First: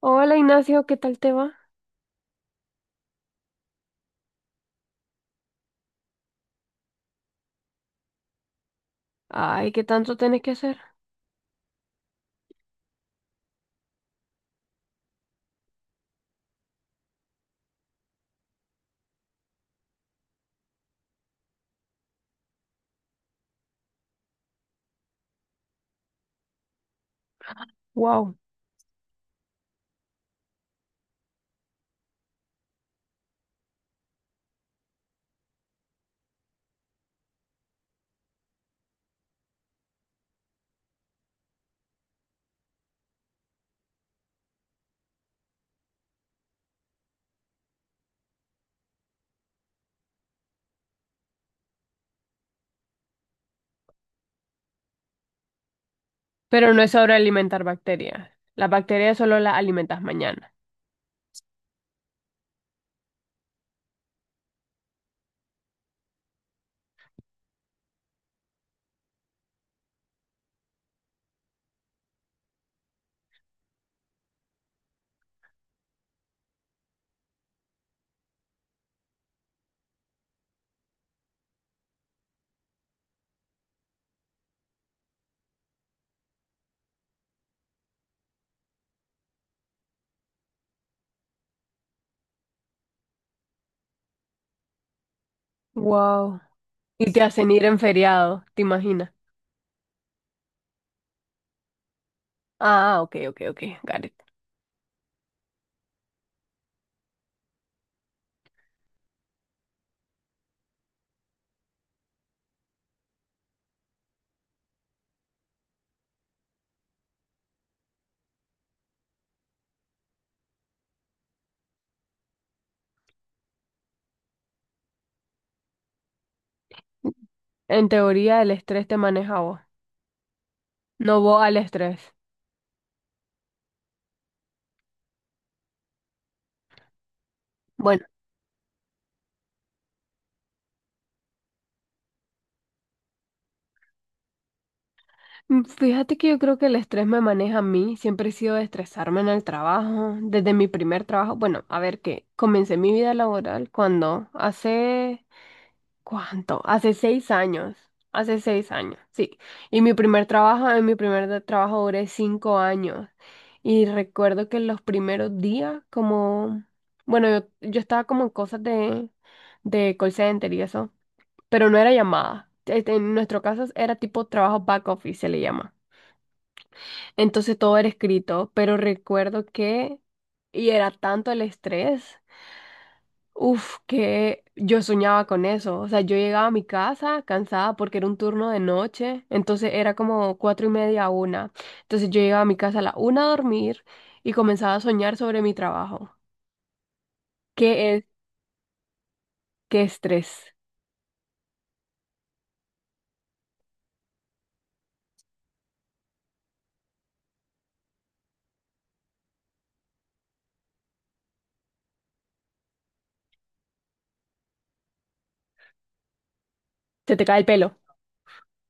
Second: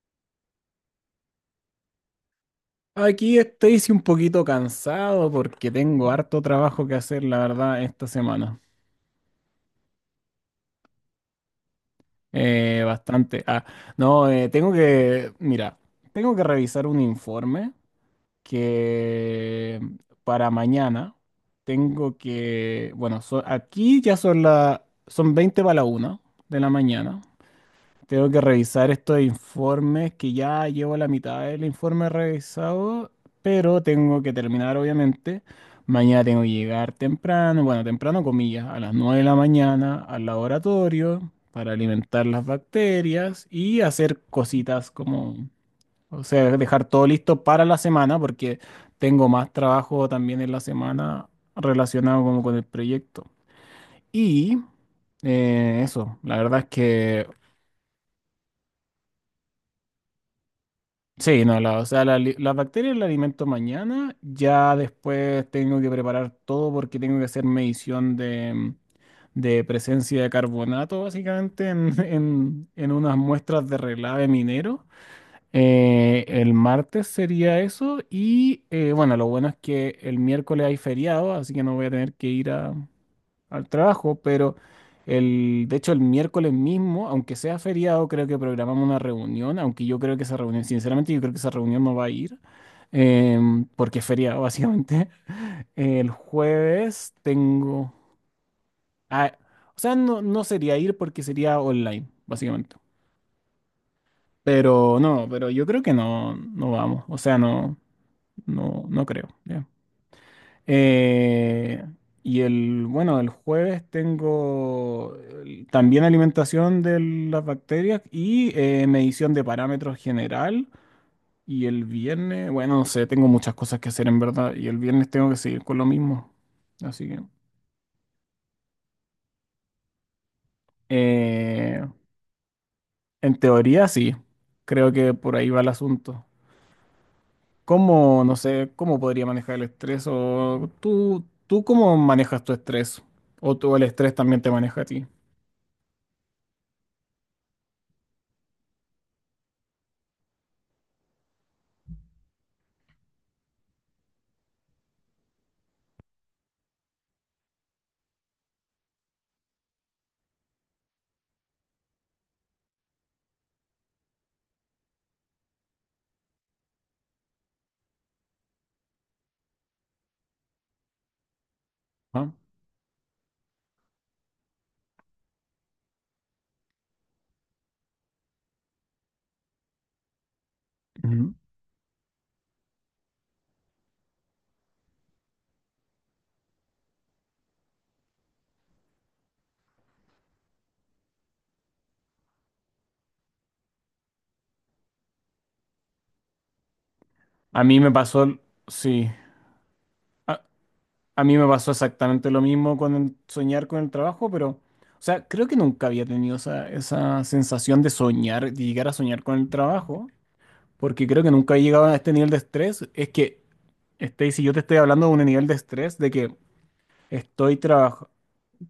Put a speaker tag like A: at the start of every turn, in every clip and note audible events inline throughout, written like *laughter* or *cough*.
A: Hola Ignacio, ¿qué tal te va?
B: Aquí estoy sí, un poquito cansado porque tengo harto trabajo que hacer, la verdad, esta semana.
A: Ay, ¿qué tanto tienes que hacer?
B: Bastante. No, tengo que, mira, tengo que revisar un informe que para mañana tengo que, bueno, aquí ya son la, son 12:40 de la mañana. Tengo
A: Wow.
B: que revisar estos informes que ya llevo la mitad del informe revisado, pero tengo que terminar obviamente. Mañana tengo que llegar temprano, bueno, temprano comillas, a las 9 de la mañana al laboratorio para alimentar las bacterias y hacer cositas como, o sea, dejar todo listo para la semana porque tengo más trabajo también en la semana relacionado como con el proyecto. Y eso, la verdad es
A: Pero no es sobre
B: que
A: alimentar bacterias. Las bacterias solo las alimentas mañana.
B: sí. No, la, o sea, las bacterias las alimento mañana, ya después tengo que preparar todo porque tengo que hacer medición de, de presencia de carbonato, básicamente, en, *laughs* en unas muestras de relave minero. El martes sería eso y, bueno, lo bueno es que el miércoles hay feriado, así que no voy a tener que ir a al trabajo, pero el, de hecho el miércoles mismo, aunque sea feriado, creo que programamos una reunión, aunque yo creo que esa reunión, sinceramente yo creo que esa reunión no va a ir, porque es feriado básicamente. *laughs* El
A: Wow. Y
B: jueves
A: te hacen ir en
B: tengo...
A: feriado, ¿te imaginas?
B: ah, o sea, no, no sería ir porque sería online, básicamente.
A: Ah, ok, ok, ok, got it.
B: Pero no, pero yo creo que no, no vamos, o sea, no, no creo. Eh, y el, bueno, el jueves tengo también alimentación de las bacterias y medición de parámetros general. Y el viernes, bueno, no sé, tengo muchas cosas que hacer en verdad. Y el viernes tengo que seguir con lo mismo. Así que,
A: En teoría, el estrés te maneja a vos, no vos al
B: eh,
A: estrés.
B: en teoría sí, creo que por ahí va el asunto.
A: Bueno,
B: ¿Cómo, no sé, cómo podría manejar el estrés? ¿O tú cómo manejas tu estrés? ¿O tú el estrés también te maneja a ti?
A: fíjate que yo creo que el estrés me maneja a mí. Siempre he sido de estresarme en el trabajo, desde mi primer trabajo. Bueno, a ver que comencé mi vida laboral cuando hace ¿cuánto? Hace 6 años. Hace seis años, sí. Y mi primer trabajo, en mi primer trabajo duré cinco años. Y recuerdo que los primeros días, como, bueno, yo estaba como en cosas de, call center y eso, pero no era
B: ¿Ah?
A: llamada. Este, en nuestro caso era tipo trabajo back office, se le llama. Entonces todo era escrito, pero recuerdo que, y era tanto
B: Ujú.
A: el estrés. Uf, que yo soñaba con eso. O sea, yo llegaba a mi casa cansada porque era un turno de noche, entonces era como 4:30 a una. Entonces yo llegaba a mi casa a la una a dormir y comenzaba a soñar sobre mi trabajo.
B: A mí me
A: ¿Qué es?
B: pasó, sí,
A: ¿Qué
B: a,
A: estrés?
B: a mí me pasó exactamente lo mismo con el soñar con el trabajo, pero, o sea, creo que nunca había tenido esa, esa sensación de soñar, de llegar a soñar con el trabajo, porque creo que nunca he llegado a este nivel de estrés. Es que, este, si yo te estoy hablando de un nivel de estrés de que
A: Se te cae el
B: estoy
A: pelo.
B: trabajando,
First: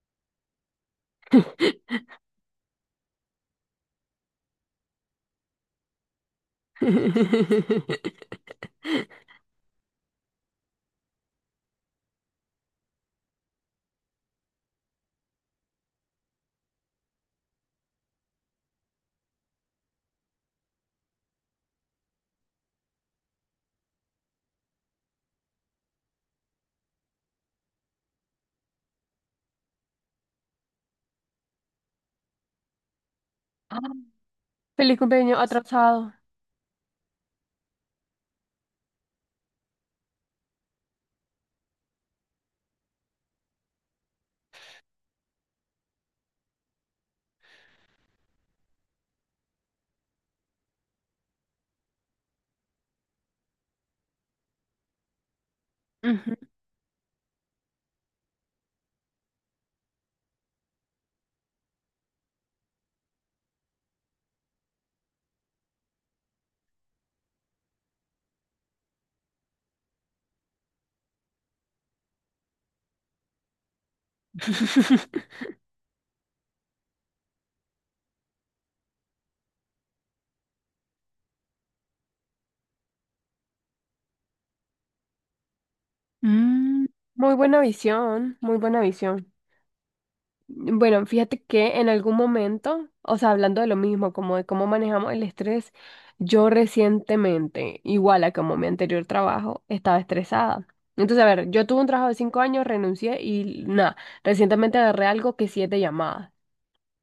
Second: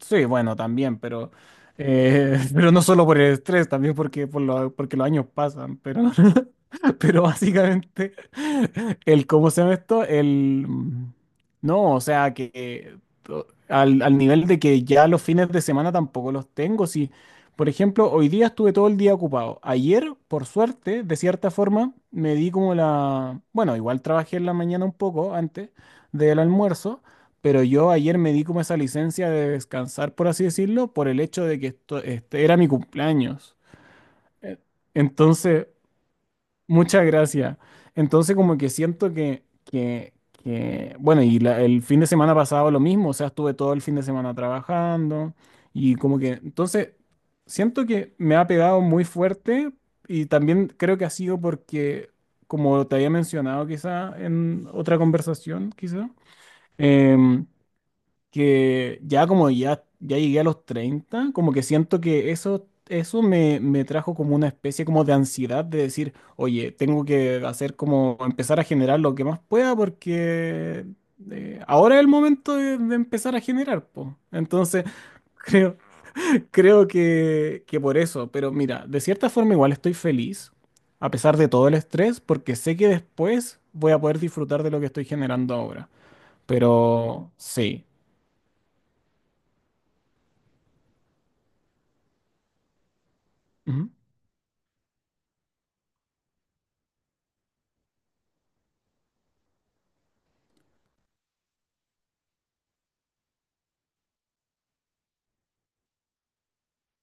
B: sí, bueno, también, pero, *laughs* pero no solo por el estrés, también porque, porque los años pasan, pero... *laughs* Pero básicamente,
A: *laughs*
B: *laughs* el cómo se llama esto, el mm, no, o sea que al, al nivel de que ya los fines de semana tampoco los tengo. Si, por ejemplo, hoy día estuve todo el día ocupado. Ayer, por suerte, de cierta forma, me di como la, bueno, igual trabajé en la mañana un poco antes del almuerzo, pero yo ayer me di como esa licencia de descansar, por así decirlo, por el hecho de que esto, este, era mi cumpleaños. Eh,
A: Feliz cumpleaños
B: Entonces.
A: atrasado.
B: Muchas gracias. Entonces, como que siento que bueno, y el fin de semana pasado lo mismo, o sea, estuve todo el fin de semana trabajando y como que, entonces, siento que me ha pegado muy fuerte y también creo que ha sido porque, como te había mencionado quizá en otra conversación, quizá,
A: Ujú.
B: em, que ya como ya llegué a los 30 como que siento que eso me, me trajo como una especie como de ansiedad de decir, oye, tengo que hacer como empezar a generar lo que más pueda porque ahora es el momento de empezar a generar, po. Entonces, *laughs*
A: *laughs*
B: creo, creo que por eso, pero mira, de cierta forma igual estoy feliz, a pesar de todo el estrés, porque sé que después voy a poder disfrutar de lo que estoy generando ahora.
A: Mm,
B: Pero
A: Muy buena
B: sí.
A: visión, muy buena visión. Bueno, fíjate que en algún momento, o sea, hablando de lo
B: Ujú.
A: mismo, como de cómo manejamos el estrés, yo recientemente, igual a como mi anterior trabajo, estaba estresada. Entonces, a ver, yo tuve un trabajo de 5 años, renuncié y nada, recientemente agarré algo que siete llamadas.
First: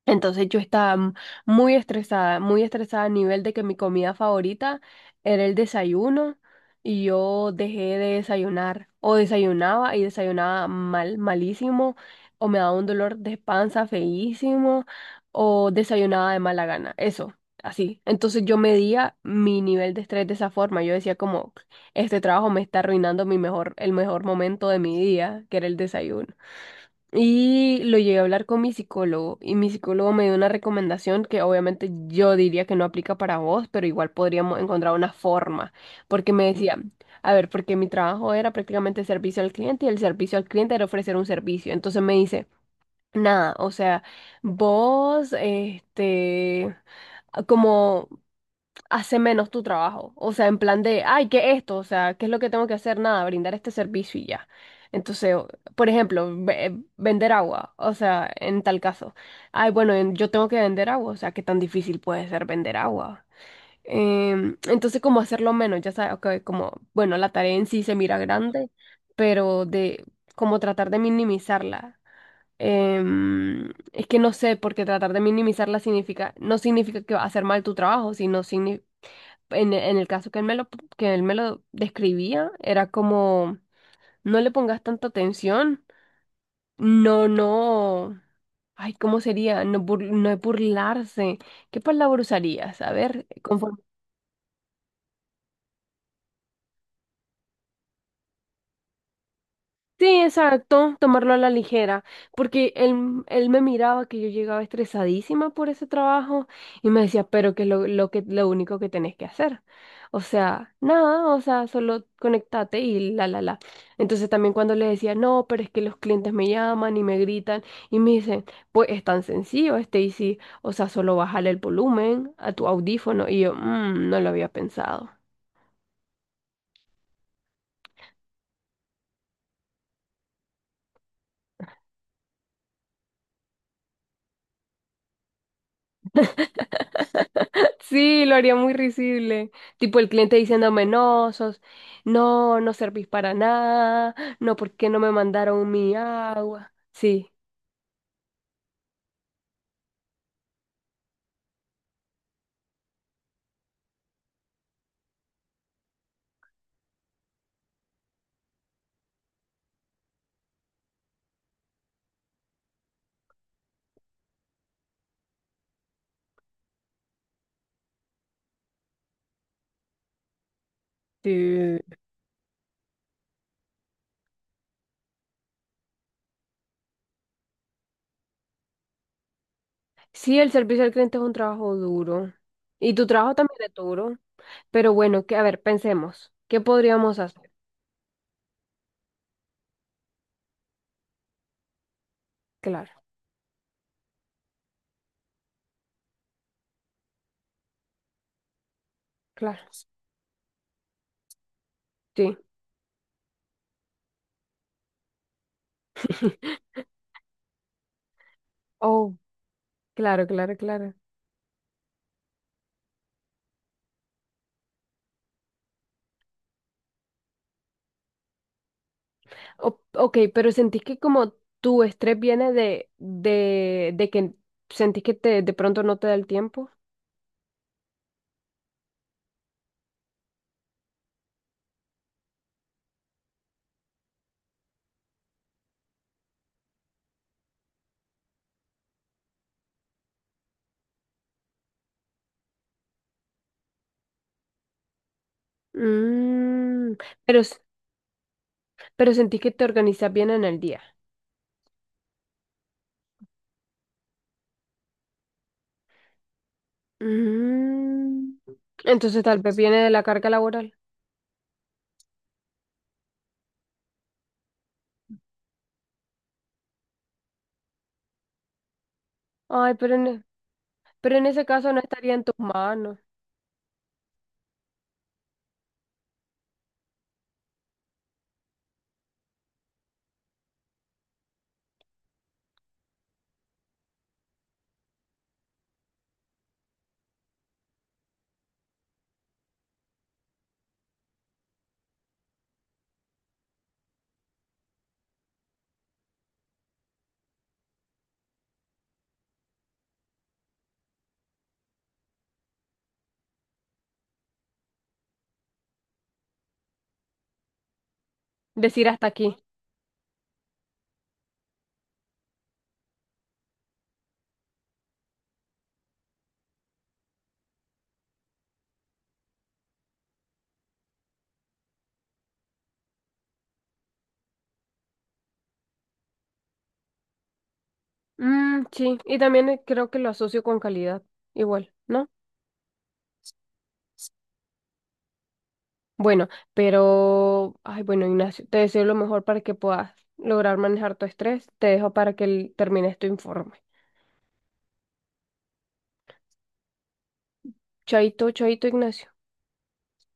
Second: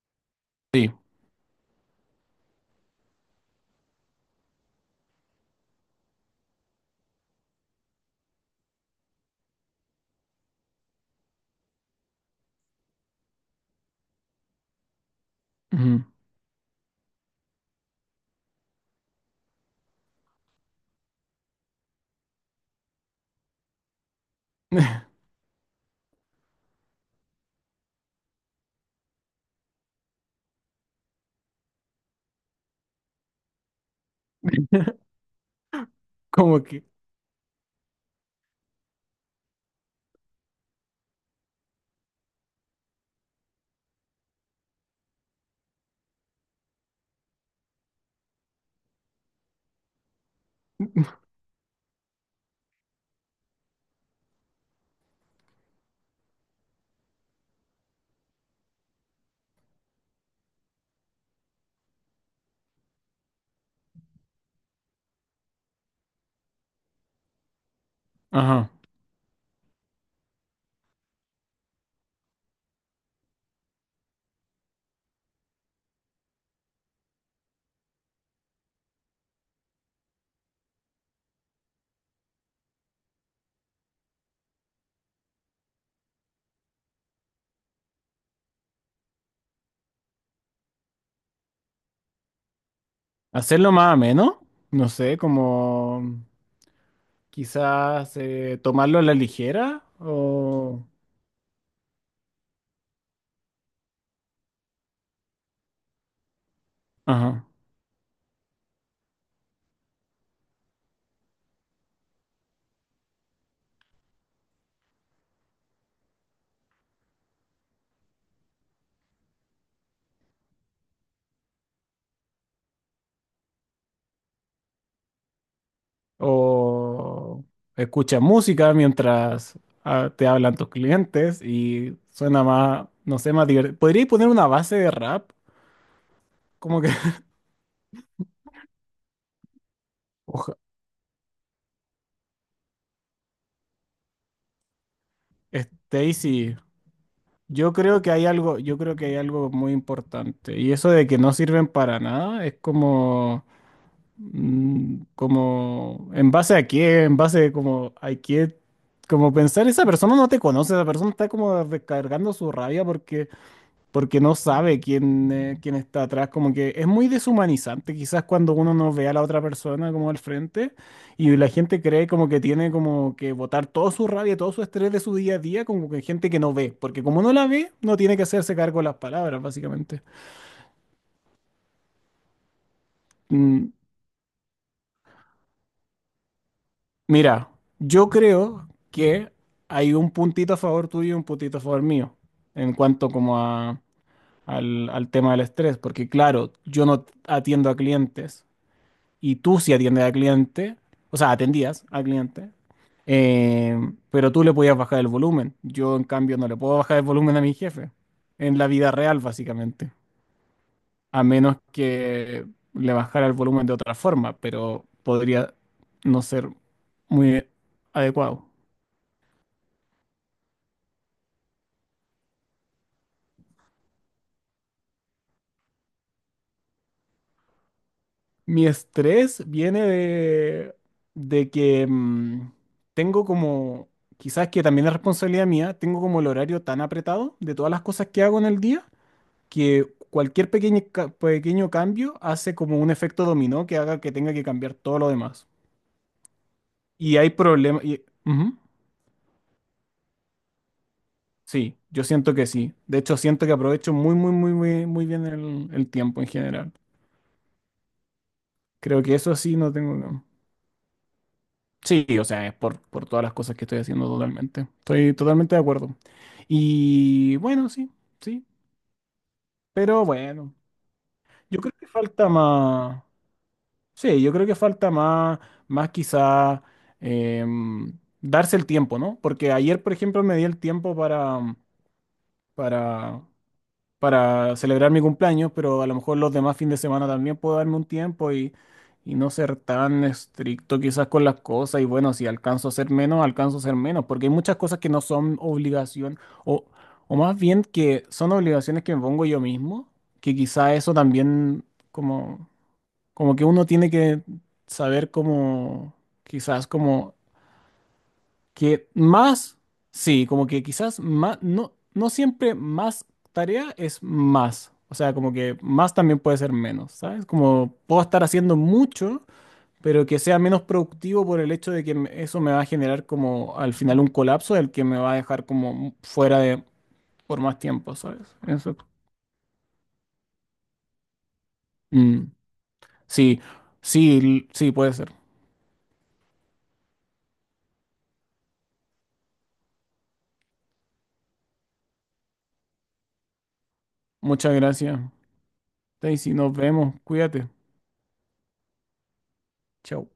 A: Entonces yo estaba muy estresada a nivel de que mi comida favorita era el desayuno y yo dejé de desayunar o desayunaba y desayunaba mal, malísimo, o me daba un dolor de panza feísimo, o
B: Ujú.
A: desayunaba de mala gana, eso, así. Entonces yo medía mi nivel de estrés de esa forma, yo decía como este trabajo me está arruinando mi mejor, el mejor momento de mi día, que era el desayuno. Y lo llegué a hablar con mi psicólogo y mi psicólogo me dio una recomendación que obviamente yo diría que no aplica para vos, pero igual podríamos encontrar
B: *laughs*
A: una forma, porque me
B: Como
A: decía,
B: que,
A: a ver, porque mi trabajo era prácticamente servicio al cliente y el servicio al cliente era ofrecer un servicio. Entonces me dice, nada, o sea, vos, este, como hace menos tu trabajo. O sea, en plan de, ay, ¿qué es esto? O sea, ¿qué es lo que tengo que hacer? Nada, brindar este servicio y ya. Entonces, por ejemplo, vender agua. O sea, en tal caso, ay, bueno, yo tengo que vender agua. O sea, ¿qué tan difícil puede ser vender agua? Entonces, como hacerlo menos, ya sabes, ok, como, bueno, la tarea en sí se mira grande,
B: ajá,
A: pero de como tratar de minimizarla. Es que no sé, porque tratar de minimizarla significa, no significa que va a hacer mal tu trabajo, sino significa en el caso que él me lo describía, era como, no le pongas tanta atención, no, no, ay, ¿cómo sería? No, no es burlarse, ¿qué palabra usarías? A ver,
B: hacerlo más ameno, no sé, como quizás tomarlo a la ligera
A: sí,
B: o,
A: exacto, tomarlo a la ligera, porque él me miraba que yo llegaba estresadísima por ese trabajo y me decía,
B: ajá,
A: pero que es lo que, lo único que tenés que hacer. O sea, nada, o sea, solo conectate y la, la, la. Entonces también cuando le decía, no, pero es que los clientes me llaman y me gritan y me dicen, pues es tan sencillo, Stacy, o sea, solo bájale el volumen a tu audífono y yo, "Mm, no lo había pensado".
B: o escucha música mientras te hablan tus clientes y suena más, no sé, más divertido. ¿Podríais poner una base de rap? Como que, *laughs*
A: Sí, lo haría muy risible. Tipo el cliente
B: oja,
A: diciéndome, no, sos, no, no servís para nada, no, ¿por qué no me mandaron mi
B: Stacy,
A: agua? Sí.
B: yo creo que hay algo, yo creo que hay algo muy importante y eso de que no sirven para nada es como mm. Como, ¿en base a qué? ¿En base como a qué? Como pensar, esa persona no te conoce, esa persona está como descargando su rabia porque, porque no sabe quién, quién está atrás. Como que es muy deshumanizante quizás cuando uno no ve a la otra persona como al frente y la
A: Sí,
B: gente cree como que tiene como que botar toda su rabia, todo su estrés de su día a día como que gente que no ve, porque como no la ve, no tiene que hacerse cargo de las palabras, básicamente.
A: sí, el servicio al cliente es un trabajo duro. Y tu trabajo también
B: Mm.
A: es duro. Pero bueno, que, a ver, pensemos. ¿Qué podríamos
B: Mira,
A: hacer?
B: yo creo que hay un puntito a favor tuyo y un puntito a favor mío en
A: Claro,
B: cuanto como al, al tema del estrés, porque claro, yo no atiendo a clientes y tú
A: claro.
B: sí atiendes a cliente, o sea, atendías a
A: Sí.
B: cliente, eh, pero tú le podías bajar el volumen. Yo en cambio no le puedo
A: *laughs*
B: bajar el volumen a mi jefe en la vida
A: Oh,
B: real, básicamente,
A: claro, claro, claro.
B: a menos que le bajara el volumen de otra forma, pero podría no ser muy adecuado.
A: Ok, pero sentís que como tu estrés viene de que sentís que te, de pronto no te da el tiempo.
B: Mi estrés viene de que tengo como, quizás que también es responsabilidad mía, tengo como el horario tan apretado de todas las cosas que hago en el día que cualquier pequeño, pequeño cambio hace como un efecto dominó que haga que tenga que cambiar todo lo demás.
A: Mm,
B: Y hay
A: pero, s-
B: problemas. Ujú.
A: pero sentís que te organizas bien en el día.
B: Sí, yo siento que sí. De hecho, siento que aprovecho muy, muy, muy, muy, muy bien el tiempo en general.
A: Mm,
B: Creo que
A: entonces
B: eso
A: tal vez
B: sí no
A: viene de
B: tengo.
A: la
B: No.
A: carga laboral.
B: Sí, o sea, es por todas las cosas que estoy haciendo totalmente. Estoy totalmente de acuerdo. Y bueno, sí, sí,
A: Ay,
B: pero bueno,
A: pero en ese
B: yo
A: caso
B: creo
A: no
B: que
A: estaría en
B: falta
A: tus manos
B: más, sí, yo creo que falta más, más quizá darse el tiempo, ¿no? Porque ayer, por ejemplo, me di el tiempo para, para para celebrar mi cumpleaños, pero a lo mejor los demás fines de semana también puedo darme un tiempo y no ser tan estricto quizás con las cosas. Y bueno, si alcanzo a hacer menos, alcanzo a hacer menos, porque hay muchas cosas que no son obligación, o, o más bien que son obligaciones que me pongo yo mismo, que quizás eso también como, como que uno tiene que saber cómo, quizás como que
A: decir hasta aquí.
B: más, sí, como que quizás más, no, no siempre más tarea es más. O sea, como que más también puede ser menos, ¿sabes? Como puedo estar haciendo mucho, pero que sea menos productivo por el hecho de que eso me va a generar como al final un colapso del que me va a dejar como fuera de por más tiempo, ¿sabes?
A: Mm,
B: Eso.
A: sí, y también creo que lo asocio con calidad, igual, ¿no?
B: Mm. Sí, sí, sí, puede ser.
A: Bueno, pero, ay, bueno, Ignacio, te deseo lo mejor para que puedas lograr manejar tu estrés. Te dejo para que termines tu informe.
B: Muchas gracias, Daisy. Nos vemos. Cuídate.
A: Chaito, chaito, Ignacio.
B: Chao.